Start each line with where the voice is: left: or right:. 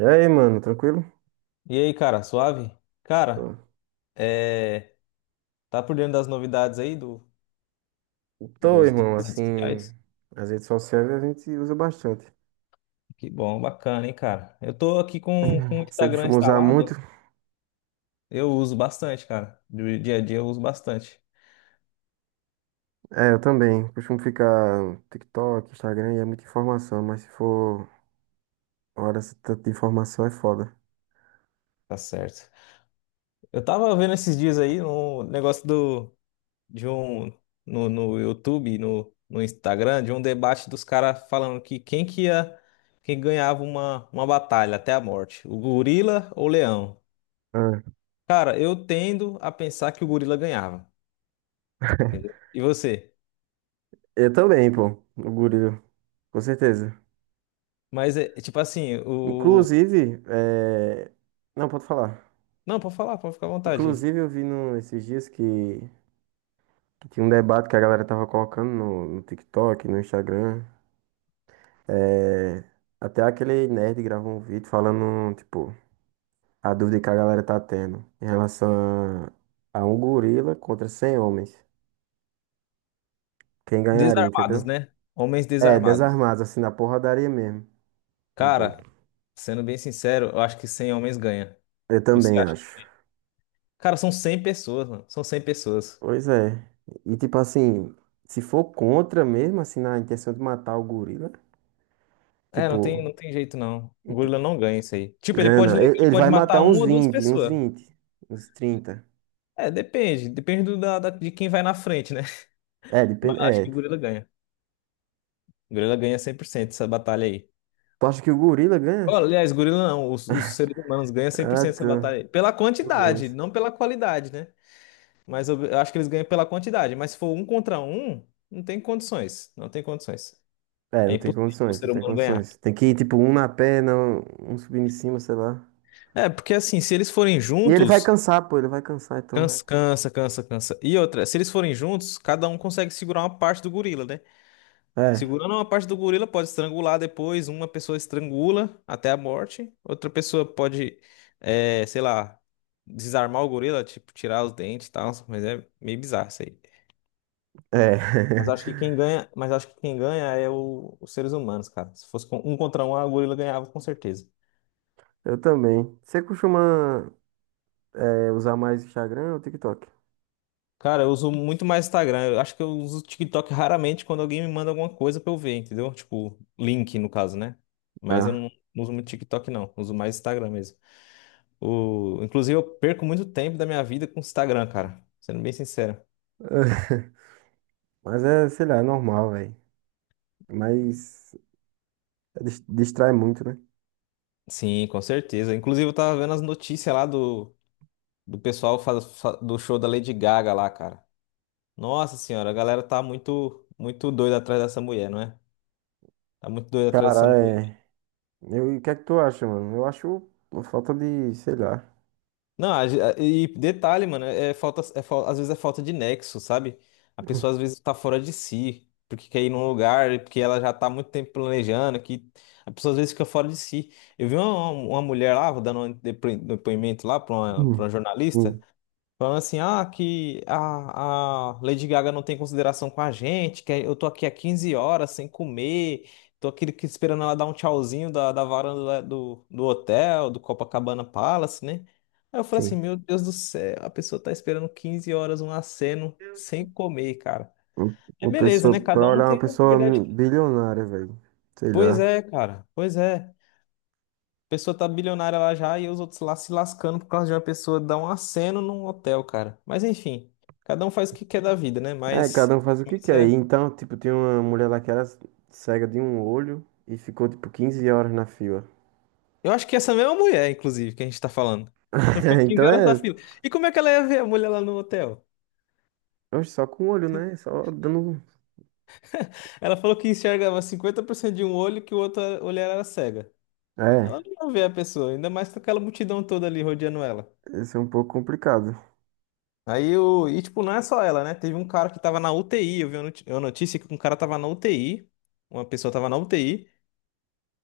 right: E aí, mano, tranquilo?
left: E aí, cara, suave?
right: Tô.
left: Cara, é... tá por dentro das novidades aí do,
right: Tô,
left: dos, dos
right: irmão,
left: das redes
right: assim,
left: sociais?
right: as redes sociais a gente usa bastante.
left: Que bom, bacana, hein, cara? Eu tô aqui com o
right: Você
left: Instagram
right: costuma usar
left: instalado,
right: muito?
left: eu uso bastante, cara. Do dia a dia eu uso bastante.
right: É, eu também. Costumo ficar no TikTok, Instagram, e é muita informação, mas se for hora esse tanto de informação é foda.
left: Tá certo. Eu tava vendo esses dias aí um negócio de um, no YouTube, no Instagram, de um debate dos caras falando quem ganhava uma batalha até a morte, o gorila ou o leão?
right: Ah.
left: Cara, eu tendo a pensar que o gorila ganhava, entendeu? E você?
right: Eu também, pô, o gorila, com certeza.
left: Mas é tipo assim, o.
right: Inclusive, não, pode falar.
left: Não, pode falar, pode ficar à vontade.
right: Inclusive, eu vi no, esses dias que tinha um debate que a galera tava colocando no TikTok, no Instagram. É, até aquele nerd gravou um vídeo falando, tipo, a dúvida que a galera tá tendo em relação a um gorila contra 100 homens. Quem ganharia,
left: Desarmados,
right: entendeu?
left: né? Homens
right: É,
left: desarmados.
right: desarmados, assim, na porradaria mesmo, os dois.
left: Cara, sendo bem sincero, eu acho que 100 homens ganha.
right: Eu
left: Você
right: também
left: acha?
right: acho.
left: Cara, são 100 pessoas, mano. São 100 pessoas.
right: Pois é. E, tipo, assim, se for contra mesmo, assim, na intenção de matar o gorila,
left: É, não tem,
right: tipo,
left: não tem jeito não. O
right: ent-
left: gorila não ganha isso aí. Tipo, ele
right: ganha
left: pode,
right: não. Ele,
left: ele
right: ele
left: pode
right: vai matar
left: matar uma
right: uns
left: ou duas
right: 20
left: pessoas.
right: uns trinta.
left: É, depende. Depende de quem vai na frente, né?
right: É,
left: Mas
right: depende.
left: acho que
right: É.
left: o gorila ganha. O gorila ganha 100% essa batalha aí.
right: Tu acha que o gorila ganha?
left: Olha, aliás, gorila não, os seres humanos ganham cem por
right: Ah,
left: cento essa batalha
right: tá.
left: aí. Pela
right: Os
left: quantidade,
right: homens.
left: não pela qualidade, né? Mas eu acho que eles ganham pela quantidade. Mas se for um contra um, não tem condições. Não tem condições.
right: É,
left: É
right: não tem
left: impossível o
right: condições,
left: ser
right: não tem
left: humano ganhar.
right: condições. Tem que ir, tipo, um na perna, um subindo em cima, sei lá.
left: É, porque assim, se eles forem
right: E ele vai
left: juntos,
right: cansar, pô, ele vai cansar, então.
left: cansa, cansa, cansa, cansa. E outra, se eles forem juntos, cada um consegue segurar uma parte do gorila, né?
right: É,
left: Segurando uma parte do gorila pode estrangular depois, uma pessoa estrangula até a morte, outra pessoa pode, é, sei lá, desarmar o gorila, tipo, tirar os dentes e tal, mas é meio bizarro isso aí.
right: é.
left: Mas acho que quem ganha, mas acho que quem ganha é os seres humanos, cara. Se fosse um contra um, a gorila ganhava com certeza.
right: Eu também. Você costuma, usar mais Instagram ou TikTok?
left: Cara, eu uso muito mais Instagram. Eu acho que eu uso o TikTok raramente quando alguém me manda alguma coisa pra eu ver, entendeu? Tipo, link no caso, né? Mas eu
right: Ah.
left: não uso muito TikTok, não. Uso mais Instagram mesmo. Inclusive, eu perco muito tempo da minha vida com o Instagram, cara. Sendo bem sincero.
right: Mas é, sei lá, é normal, velho. Mas é distrai muito, né?
left: Sim, com certeza. Inclusive, eu tava vendo as notícias lá do, do pessoal faz- fa- do show da Lady Gaga lá, cara. Nossa senhora, a galera tá muito, muito doida atrás dessa mulher, não é? Tá muito doida atrás dessa
right: Cara,
left: mulher.
right: é. Eu, e o que é que tu acha, mano? Eu acho uma falta de, sei lá.
left: Não, e detalhe, mano, é falta, às vezes é falta de nexo, sabe? A pessoa às vezes tá fora de si, porque quer ir num lugar, porque ela já tá há muito tempo planejando, que a pessoa às vezes fica fora de si. Eu vi uma mulher lá, vou dando um depoimento lá pra uma
right: Hum.
left: jornalista,
right: Hum.
left: falando assim, ah, que a Lady Gaga não tem consideração com a gente, que é, eu tô aqui há 15 horas sem comer, tô aqui esperando ela dar um tchauzinho da varanda lá do hotel, do Copacabana Palace, né? Aí eu falei assim,
right: Sim.
left: meu Deus do céu, a pessoa tá esperando 15 horas um aceno sem comer, cara.
right: Um.
left: É
right: Uma
left: beleza,
right: pessoa,
left: né? Cada
right: pra
left: um
right: olhar uma
left: tem a
right: pessoa
left: liberdade.
right: bilionária, velho. Sei
left: Pois
right: lá.
left: é, cara, pois é. Pessoa tá bilionária lá já e os outros lá se lascando por causa de uma pessoa dar um aceno num hotel, cara. Mas enfim, cada um faz o que quer da vida, né?
right: É,
left: Mas
right: cada um faz o que
left: isso
right: quer. E
left: é...
right: então, tipo, tinha uma mulher lá que era cega de um olho e ficou, tipo, 15 horas na fila.
left: Eu acho que essa mesma mulher, inclusive, que a gente tá falando. Ela ficou quinze
right: Então
left: horas na
right: é.
left: fila. E como é que ela ia ver a mulher lá no hotel?
right: Oxe, só com o olho, né? Só dando um.
left: Ela falou que enxergava 50% de um olho e que o outro olho era cega. Ela
right: É,
left: não ia ver a pessoa, ainda mais com aquela multidão toda ali rodeando ela.
right: esse é um pouco complicado.
left: Aí o. E tipo, não é só ela, né? Teve um cara que tava na UTI. Eu vi uma uma notícia que um cara tava na UTI. Uma pessoa tava na UTI.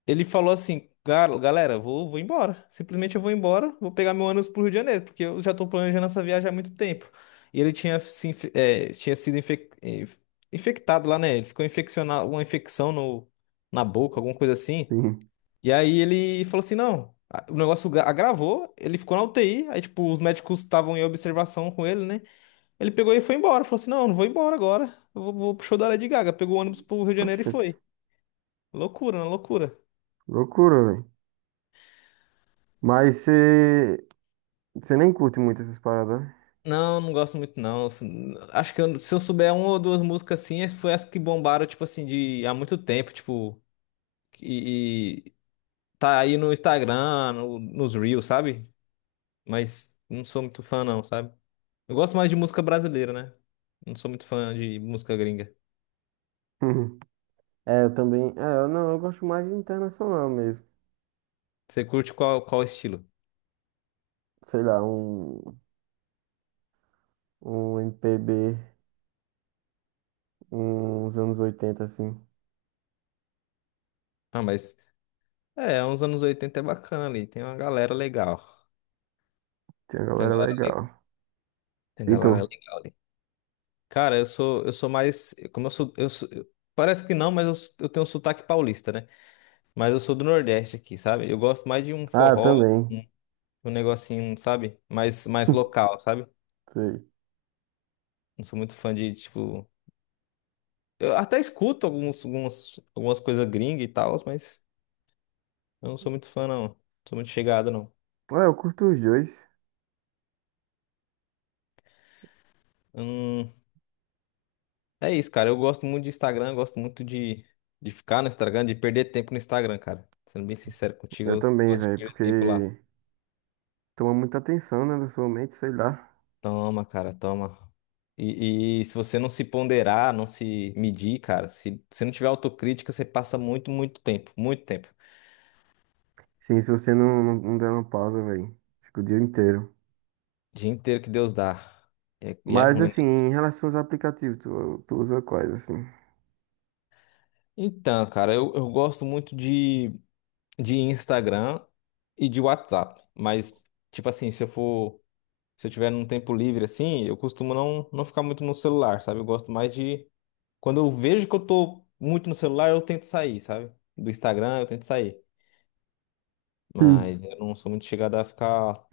left: Ele falou assim, galera, vou embora. Simplesmente eu vou embora, vou pegar meu ônibus pro Rio de Janeiro, porque eu já tô planejando essa viagem há muito tempo. E ele tinha, se, inf- eh, tinha sido infectado lá, né? Ele ficou infeccionado, uma infecção no, na boca, alguma coisa assim.
right: Sim.
left: E aí ele falou assim, não, o negócio agravou, ele ficou na UTI, aí tipo, os médicos estavam em observação com ele, né? Ele pegou e foi embora, falou assim, não, eu não vou embora agora, eu vou pro show da Lady Gaga. Pegou o ônibus pro Rio de Janeiro e
right: Oxente.
left: foi. Loucura, né? Loucura.
right: Loucura, velho. Mas você. Você nem curte muito essas paradas, né?
left: Não, não gosto muito não. Acho que se eu souber uma ou duas músicas assim, foi as que bombaram, tipo assim, de há muito tempo, tipo, e tá aí no Instagram, nos Reels, sabe? Mas não sou muito fã não, sabe? Eu gosto mais de música brasileira, né? Não sou muito fã de música gringa.
right: É, eu também. É, eu não, eu gosto mais de internacional mesmo.
left: Você curte qual estilo?
right: Sei lá, um. Um MPB. Uns anos 80 assim.
left: Ah, mas é, uns anos 80 é bacana ali, tem uma galera legal.
right: Tem uma
left: Tem
right: galera
left: uma
right: é
left: galera, le-
right: legal.
left: tem uma
right: E
left: galera
right: tu?
left: legal. Cara, eu sou mais. Como eu sou, eu sou- eu- parece que não, mas eu tenho um sotaque paulista, né? Mas eu sou do Nordeste aqui, sabe? Eu gosto mais de um
right: Ah,
left: forró,
right: também.
left: um, um negocinho, sabe? Mais local, sabe?
right: Sei.
left: Não sou muito fã de, tipo. Eu até escuto algumas coisas gringas e tal, mas eu não sou muito fã, não. Não sou muito chegado, não.
right: Ah, eu curto os dois.
left: Hum, É isso, cara. Eu gosto muito de Instagram, eu gosto muito de ficar no Instagram, de perder tempo no Instagram, cara. Sendo bem sincero contigo,
right: Eu
left: eu
right: também,
left: gosto de
right: velho,
left: perder
right: porque
left: tempo lá.
right: toma muita atenção, né, da sua mente, sei lá.
left: Toma, cara, toma. E se você não se ponderar, não se medir, cara, se você não tiver autocrítica, você passa muito, muito tempo, muito tempo.
right: Sim, se você não der uma pausa, velho, fica o dia inteiro.
left: Dia inteiro que Deus dá. E é
right: Mas,
left: ruim,
right: assim,
left: né?
right: em relação aos aplicativos, tu usa quais, assim?
left: Então, cara, eu gosto muito de Instagram e de WhatsApp. Mas, tipo assim, se eu for, se eu tiver num tempo livre assim, eu costumo não ficar muito no celular, sabe? Eu gosto mais de. Quando eu vejo que eu tô muito no celular, eu tento sair, sabe? Do Instagram, eu tento sair.
right: Sim.
left: Mas eu não sou muito chegado a ficar.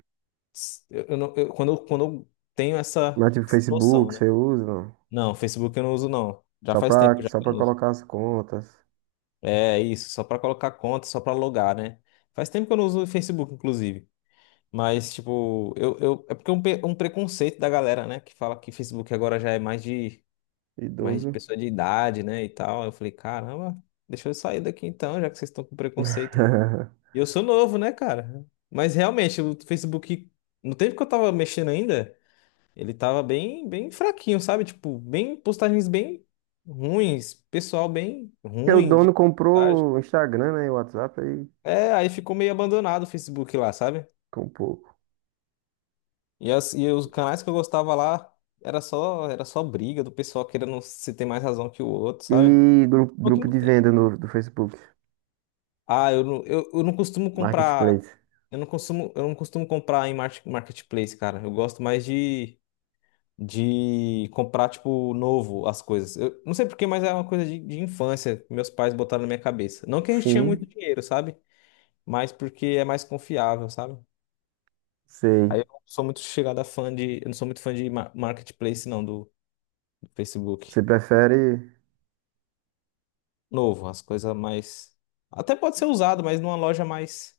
left: Eu não, eu- quando, eu- quando eu tenho essa
right: Mas, tipo,
left: noção,
right: Facebook,
left: né?
right: você usa? Não?
left: Não, Facebook eu não uso, não. Já
right: Só
left: faz tempo
right: pra,
left: já
right: só
left: que eu
right: pra
left: não uso.
right: colocar as contas.
left: É isso, só pra colocar conta, só pra logar, né? Faz tempo que eu não uso o Facebook, inclusive. Mas, tipo, é porque é um preconceito da galera, né? Que fala que Facebook agora já é mais de
right: Idoso.
left: pessoa de idade, né? E tal. Eu falei, caramba, deixa eu sair daqui então, já que vocês estão com preconceito. E eu sou novo, né, cara? Mas realmente, o Facebook, no tempo que eu tava mexendo ainda, ele tava bem, bem fraquinho, sabe? Tipo, bem postagens bem ruins, pessoal bem
right: Porque o
left: ruim de
right: dono
left: postagem.
right: comprou o Instagram, né, e o WhatsApp, aí
left: É, aí ficou meio abandonado o Facebook lá, sabe?
right: comprou.
left: E e os canais que eu gostava lá era só briga do pessoal querendo se ter mais razão que o outro, sabe?
right: E grupo,
left: O que
right: grupo
left: não
right: de
left: tem.
right: venda no, do Facebook.
left: Ah, eu não costumo comprar.
right: Marketplace.
left: Eu não costumo comprar em marketplace, cara. Eu gosto mais de comprar, tipo, novo as coisas. Eu não sei por quê, mas é uma coisa de infância que meus pais botaram na minha cabeça. Não que a gente tinha muito
right: Sim,
left: dinheiro, sabe? Mas porque é mais confiável, sabe?
right: sei.
left: Aí eu não sou muito chegada fã de. Eu não sou muito fã de marketplace, não, do Facebook.
right: Você prefere
left: Novo, as coisas mais. Até pode ser usado, mas numa loja mais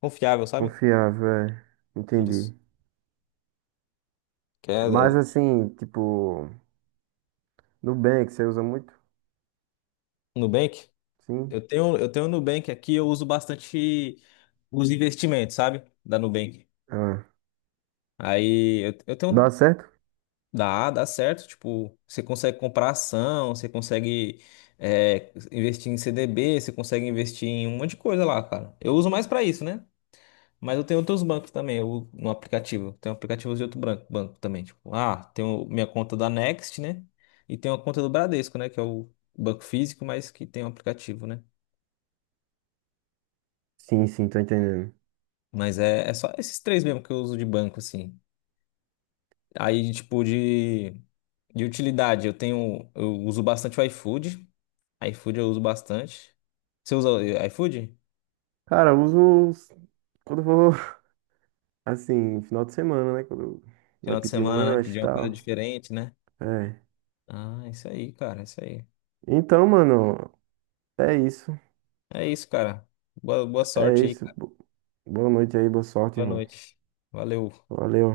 left: confiável, sabe?
right: confiável, é. Entendi.
left: Isso. Que é
right: Mas
left: é,
right: assim, tipo, Nubank, você usa muito?
left: Nubank.
right: Sim.
left: Eu tenho o Nubank aqui, eu uso bastante os investimentos, sabe? Da Nubank.
right: Ah,
left: Aí eu
right: dá
left: tenho
right: certo?
left: Dá, dá certo. Tipo, você consegue comprar ação, você consegue investir em CDB, você consegue investir em um monte de coisa lá, cara. Eu uso mais pra isso, né? Mas eu tenho outros bancos também, eu, no aplicativo. Tenho aplicativos de outro banco também. Tipo, ah, tenho minha conta da Next, né? E tenho a conta do Bradesco, né? Que é o banco físico, mas que tem um aplicativo, né?
right: Sim, sim, tô entendendo.
left: Mas é só esses três mesmo que eu uso de banco, assim. Aí, tipo, de utilidade, eu uso bastante o iFood. iFood eu uso bastante. Você usa o iFood?
right: Cara, quando eu vou, assim, final de semana, né? Quando vai
left: Final de
right: pedir um
left: semana, né?
right: lanche e
left: Pedir uma coisa
right: tal.
left: diferente, né?
right: É.
left: Ah, isso aí, cara, isso aí.
right: Então, mano, é isso.
left: É isso, cara. Boa, boa
right: É
left: sorte aí,
right: isso.
left: cara.
right: Boa noite aí, boa sorte,
left: Boa
right: irmão.
left: noite. Valeu.
right: Valeu.